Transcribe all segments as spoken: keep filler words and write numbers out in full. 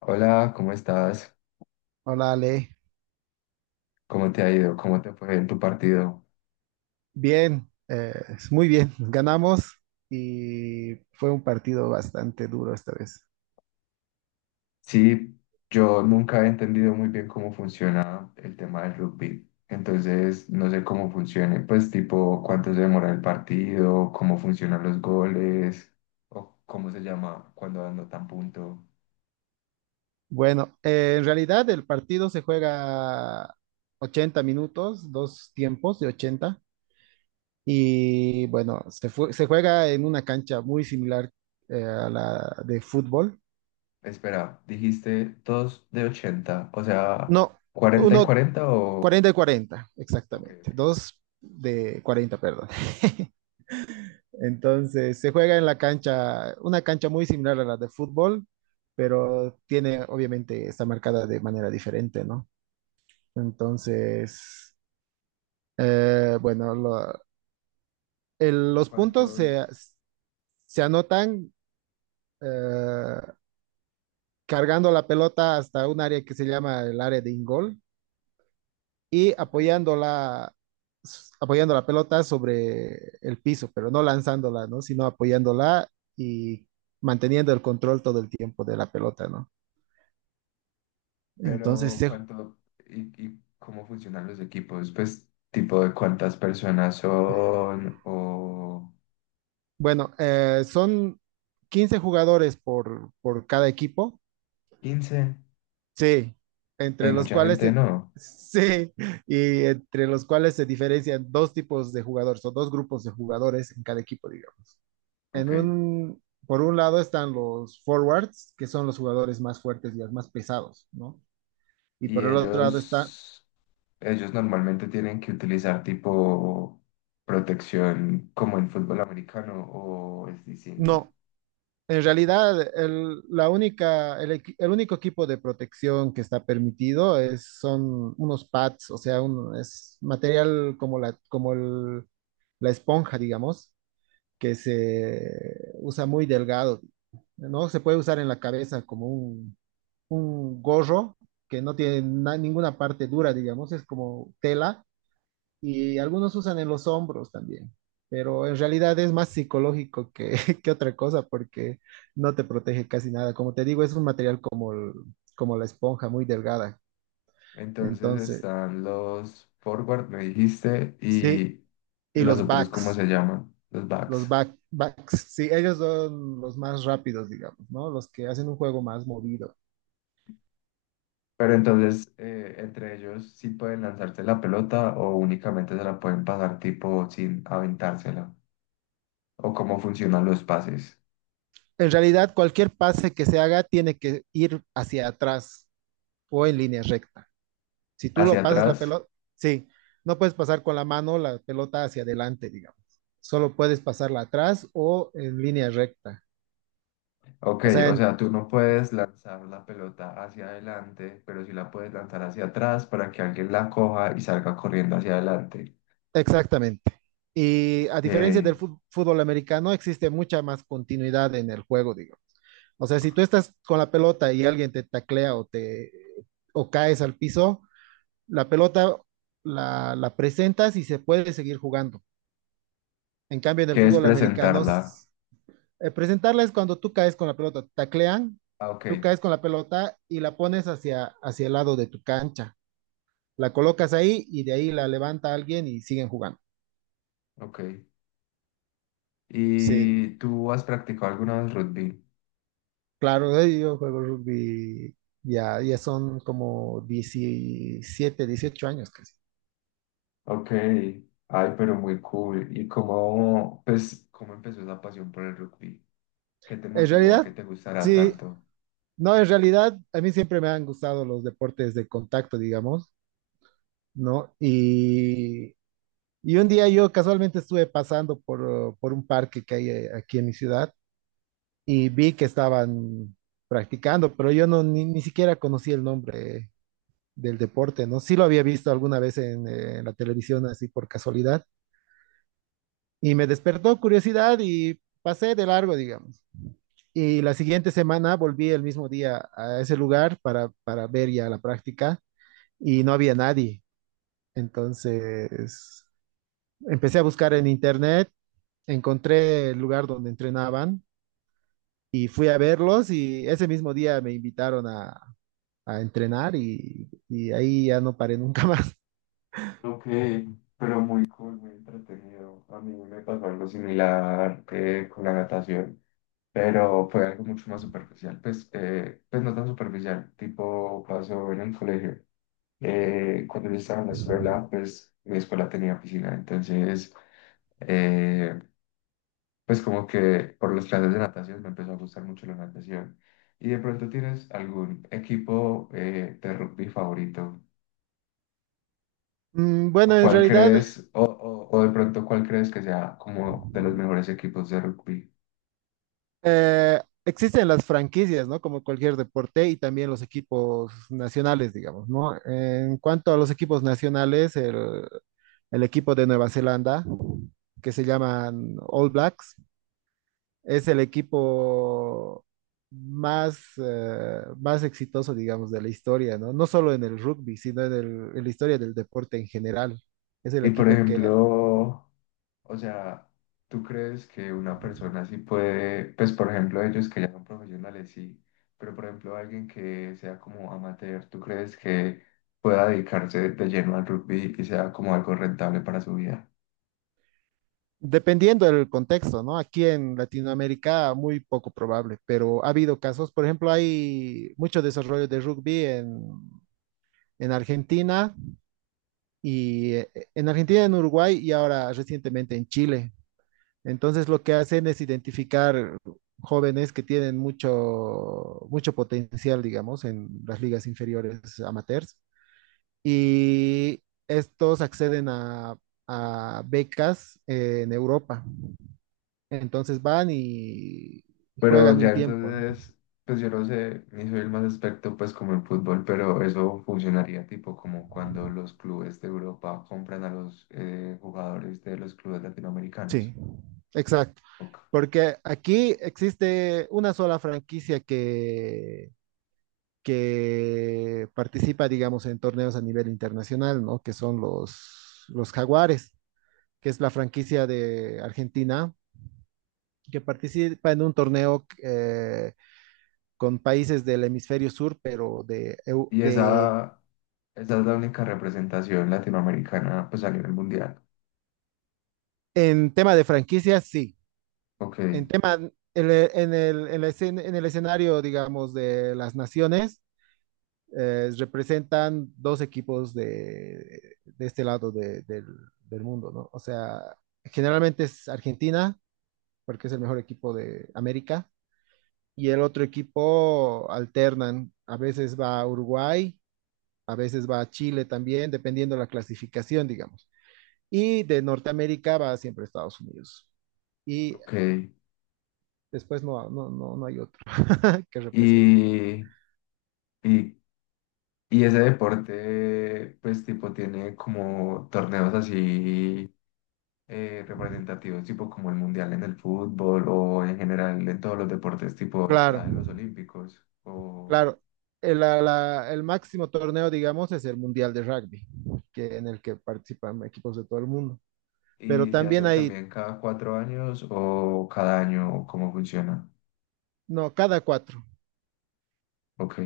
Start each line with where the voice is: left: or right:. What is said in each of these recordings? left: Hola, ¿cómo estás?
right: Hola Ale,
left: ¿Cómo te ha ido? ¿Cómo te fue en tu partido?
right: bien, eh, muy bien, ganamos y fue un partido bastante duro esta vez.
left: Sí, yo nunca he entendido muy bien cómo funciona el tema del rugby, entonces no sé cómo funcione, pues tipo cuánto se demora el partido, cómo funcionan los goles, o cómo se llama cuando anotan punto.
right: Bueno, eh, en realidad el partido se juega ochenta minutos, dos tiempos de ochenta y bueno, se, fue- se juega en una cancha muy similar eh, a la de fútbol.
left: Espera, dijiste dos de ochenta, o sea,
right: No,
left: cuarenta y
right: uno
left: cuarenta o...?
right: cuarenta y cuarenta,
left: Ok,
right: exactamente,
left: ok.
right: dos de cuarenta, perdón. Entonces, se juega en la cancha, una cancha muy similar a la de fútbol, pero tiene, obviamente, está marcada de manera diferente, ¿no? Entonces, eh, bueno, lo- el- los puntos se,
left: ¿Cuántos?
right: se anotan eh, cargando la pelota hasta un área que se llama el área de ingol y
left: Ok.
right: apoyando la, apoyando la pelota sobre el piso, pero no lanzándola, ¿no? Sino apoyándola y manteniendo el control todo el tiempo de la pelota, ¿no? Entonces,
left: Pero
right: se-
left: cuánto y, y cómo funcionan los equipos, pues tipo de cuántas personas son o
right: bueno, eh, son quince jugadores por, por cada equipo,
left: quince
right: sí, entre
left: es
right: los
left: mucha
right: cuales
left: gente,
right: se,
left: ¿no?
right: sí, y entre los cuales se diferencian dos tipos de jugadores o dos grupos de jugadores en cada equipo, digamos. En
left: Ok.
right: un, por un lado están los forwards, que son los jugadores más fuertes y los más pesados, ¿no? Y
left: Y
right: por el otro lado está,
left: ellos, ellos normalmente tienen que utilizar tipo protección como en fútbol americano, ¿o es distinto?
right: no, en realidad el, la única, el, equi- el único equipo de protección que está permitido es, son unos pads, o sea, un- es material como la, como el- la esponja, digamos, que se usa muy delgado, ¿no? Se puede usar en la cabeza como un un gorro que no tiene na- ninguna parte dura, digamos, es como tela y algunos usan en los hombros también, pero en realidad es más psicológico que, que otra cosa porque no te protege casi nada. Como te digo, es un material como, el- como la esponja, muy delgada.
left: Entonces
right: Entonces,
left: están los forward, me dijiste,
right: sí,
left: y
right: y
left: los
right: los
left: otros, ¿cómo
right: backs,
left: se llaman? Los
right: los
left: backs.
right: back, backs, sí, ellos son los más rápidos, digamos, ¿no? Los que hacen un juego más movido.
left: Pero entonces, eh, entre ellos sí pueden lanzarse la pelota o únicamente se la pueden pasar tipo sin aventársela. O cómo funcionan los pases.
right: En realidad, cualquier pase que se haga tiene que ir hacia atrás, o en línea recta. Si tú
left: Hacia
right: lo pasas la
left: atrás.
right: pelota, sí, no puedes pasar con la mano la pelota hacia adelante, digamos. Solo puedes pasarla atrás o en línea recta.
left: Ok,
right: O sea,
left: o
right: en-
left: sea, tú no puedes lanzar la pelota hacia adelante, pero sí la puedes lanzar hacia atrás para que alguien la coja y salga corriendo hacia adelante.
right: exactamente. Y a diferencia del
left: Eh,
right: fut- fútbol americano, existe mucha más continuidad en el juego, digo. O sea, si tú estás con la pelota y alguien te taclea o te o caes al piso, la pelota la, la presentas y se puede seguir jugando. En cambio, en el
left: ¿Qué es
right: fútbol americano...
left: presentarla?
right: Eh, presentarla es cuando tú caes con la pelota, te taclean,
left: Ah, ok,
right: tú caes con la pelota y la pones hacia, hacia el lado de tu cancha. La colocas ahí y de ahí la levanta alguien y siguen jugando.
left: ok.
right: Sí,
left: ¿Y tú has practicado alguna vez rugby?
right: claro, eh, yo juego rugby, ya, ya son como diecisiete, dieciocho años casi.
left: Ok, ay, pero muy cool. Y cómo, pues, ¿cómo empezó esa pasión por el rugby? ¿Qué te
right: En
left: motivó a que
right: realidad,
left: te gustara
right: sí,
left: tanto?
right: no, en realidad a mí siempre me han gustado los deportes de contacto, digamos, ¿no? Y, y un día yo casualmente estuve pasando por, por un parque que hay eh, aquí en mi ciudad y vi que estaban practicando, pero yo no ni, ni siquiera conocí el nombre del deporte, ¿no? Sí lo había visto alguna vez en, eh, en la televisión así por casualidad y me despertó curiosidad y pasé de largo, digamos. Y la siguiente semana volví el mismo día a ese lugar para, para ver ya la práctica y no había nadie. Entonces empecé a buscar en internet, encontré el lugar donde entrenaban y fui a verlos y ese mismo día me invitaron a, a entrenar y, y ahí ya no paré nunca más.
left: Ok, pero muy cool, muy entretenido. A mí me pasó algo similar eh, con la natación, pero fue algo mucho más superficial. Pues, eh, pues no tan superficial, tipo pasó en el colegio. Eh, cuando yo estaba en la escuela, pues mi escuela tenía piscina, entonces... Eh, pues como que por las clases de natación me empezó a gustar mucho la natación. ¿Y de pronto tienes algún equipo eh, de rugby favorito?
right: Mm, Bueno,
left: ¿O
right: en
left: cuál
right: realidad
left: crees, o, o, o de pronto cuál crees que sea como de los mejores equipos de rugby?
right: eh, existen las franquicias, ¿no? Como cualquier deporte y también los equipos nacionales, digamos, ¿no? En cuanto a los equipos nacionales, el, el equipo de Nueva Zelanda, que se llaman All Blacks, es el equipo más, eh, más exitoso, digamos, de la historia, ¿no? No solo en el rugby, sino en el- en la historia del deporte en general. Es el
left: Y por
right: equipo que...
left: ejemplo, o sea, ¿tú crees que una persona así puede, pues por ejemplo ellos que ya son profesionales, sí, pero por ejemplo alguien que sea como amateur, tú crees que pueda dedicarse de lleno al rugby y sea como algo rentable para su vida?
right: Dependiendo del contexto, ¿no? Aquí en Latinoamérica muy poco probable, pero ha habido casos, por ejemplo, hay mucho desarrollo de rugby en, en Argentina y eh, en Argentina, en Uruguay y ahora recientemente en Chile. Entonces lo que hacen es identificar jóvenes que tienen mucho, mucho potencial, digamos, en las ligas inferiores amateurs y estos acceden a, a becas eh, en Europa. Entonces van y, y
left: Pero
right: juegan
left: ya
right: un tiempo, ¿no?
left: entonces, pues yo no sé, ni soy el más experto pues como en fútbol, pero eso funcionaría tipo como cuando los clubes de Europa compran a los eh, jugadores de los clubes
right: Sí,
left: latinoamericanos.
right: exacto.
left: Ok.
right: Porque aquí existe una sola franquicia que, que participa, digamos, en torneos a nivel internacional, ¿no? Que son los, los Jaguares, que es la franquicia de Argentina, que participa en un torneo eh, con países del hemisferio sur, pero de, eu-
left: Y
right: de
left: esa, ¿esa es la única representación latinoamericana pues a nivel mundial?
right: en tema de franquicias, sí.
left: Ok,
right: En tema, en, el, en el- en la escena- en el escenario, digamos, de las naciones, eh, representan dos equipos de, de este lado de- del, del mundo, ¿no? O sea, generalmente es Argentina, porque es el mejor equipo de América, y el otro equipo alternan, a veces va a Uruguay, a veces va a Chile también, dependiendo de la clasificación, digamos. Y de Norteamérica va siempre a Estados Unidos. Y
left: ok.
right: después no, no, no, no hay otro que represente.
left: Y, y, ¿y ese deporte pues tipo tiene como torneos así eh, representativos, tipo como el mundial en el fútbol o en general en todos los deportes, tipo
right: Claro,
left: está en los olímpicos o
right: claro. El, la- la- el máximo torneo, digamos, es el Mundial de Rugby, que, en el que participan equipos de todo el mundo. Pero
left: y se
right: también
left: hace
right: hay,
left: también cada cuatro años o cada año o cómo funciona?
right: no, cada cuatro,
left: Ok,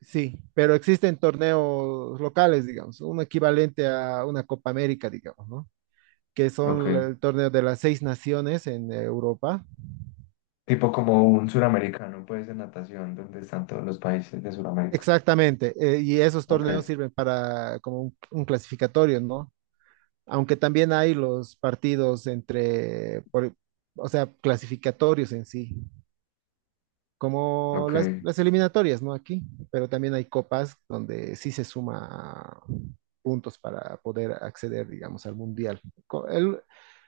right: sí, pero existen torneos locales, digamos, un equivalente a una Copa América, digamos, ¿no? Que son
left: ok.
right: el torneo de las seis naciones en Europa.
left: Tipo como un suramericano, pues en natación, donde están todos los países de Suramérica.
right: Exactamente, eh, y esos
left: Ok,
right: torneos sirven para como un, un clasificatorio, ¿no? Aunque también hay los partidos entre, por- o sea, clasificatorios en sí, como
left: ok,
right: las, las eliminatorias, ¿no? Aquí, pero también hay copas donde sí se suma puntos para poder acceder, digamos, al mundial. Co- El,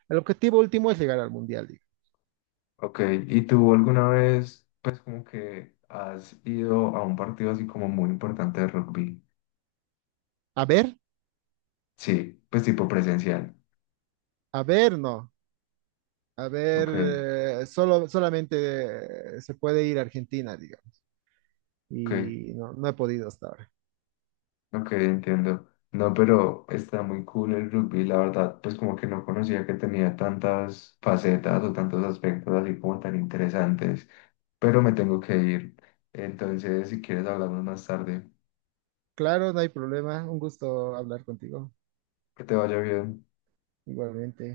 right: el objetivo último es llegar al mundial, digo.
left: ok. ¿Y tú alguna vez, pues como que has ido a un partido así como muy importante de rugby?
right: A ver,
left: Sí, pues tipo presencial.
right: a ver, no. A ver,
left: Ok.
right: eh, solo, solamente eh, se puede ir a Argentina, digamos,
left: Ok,
right: y no, no he podido hasta ahora.
left: ok, entiendo. No, pero está muy cool el rugby, la verdad, pues como que no conocía que tenía tantas facetas o tantos aspectos así como tan interesantes, pero me tengo que ir. Entonces, si quieres, hablamos más tarde.
right: Claro, no hay problema. Un gusto hablar contigo,
left: Que te vaya bien.
right: igualmente.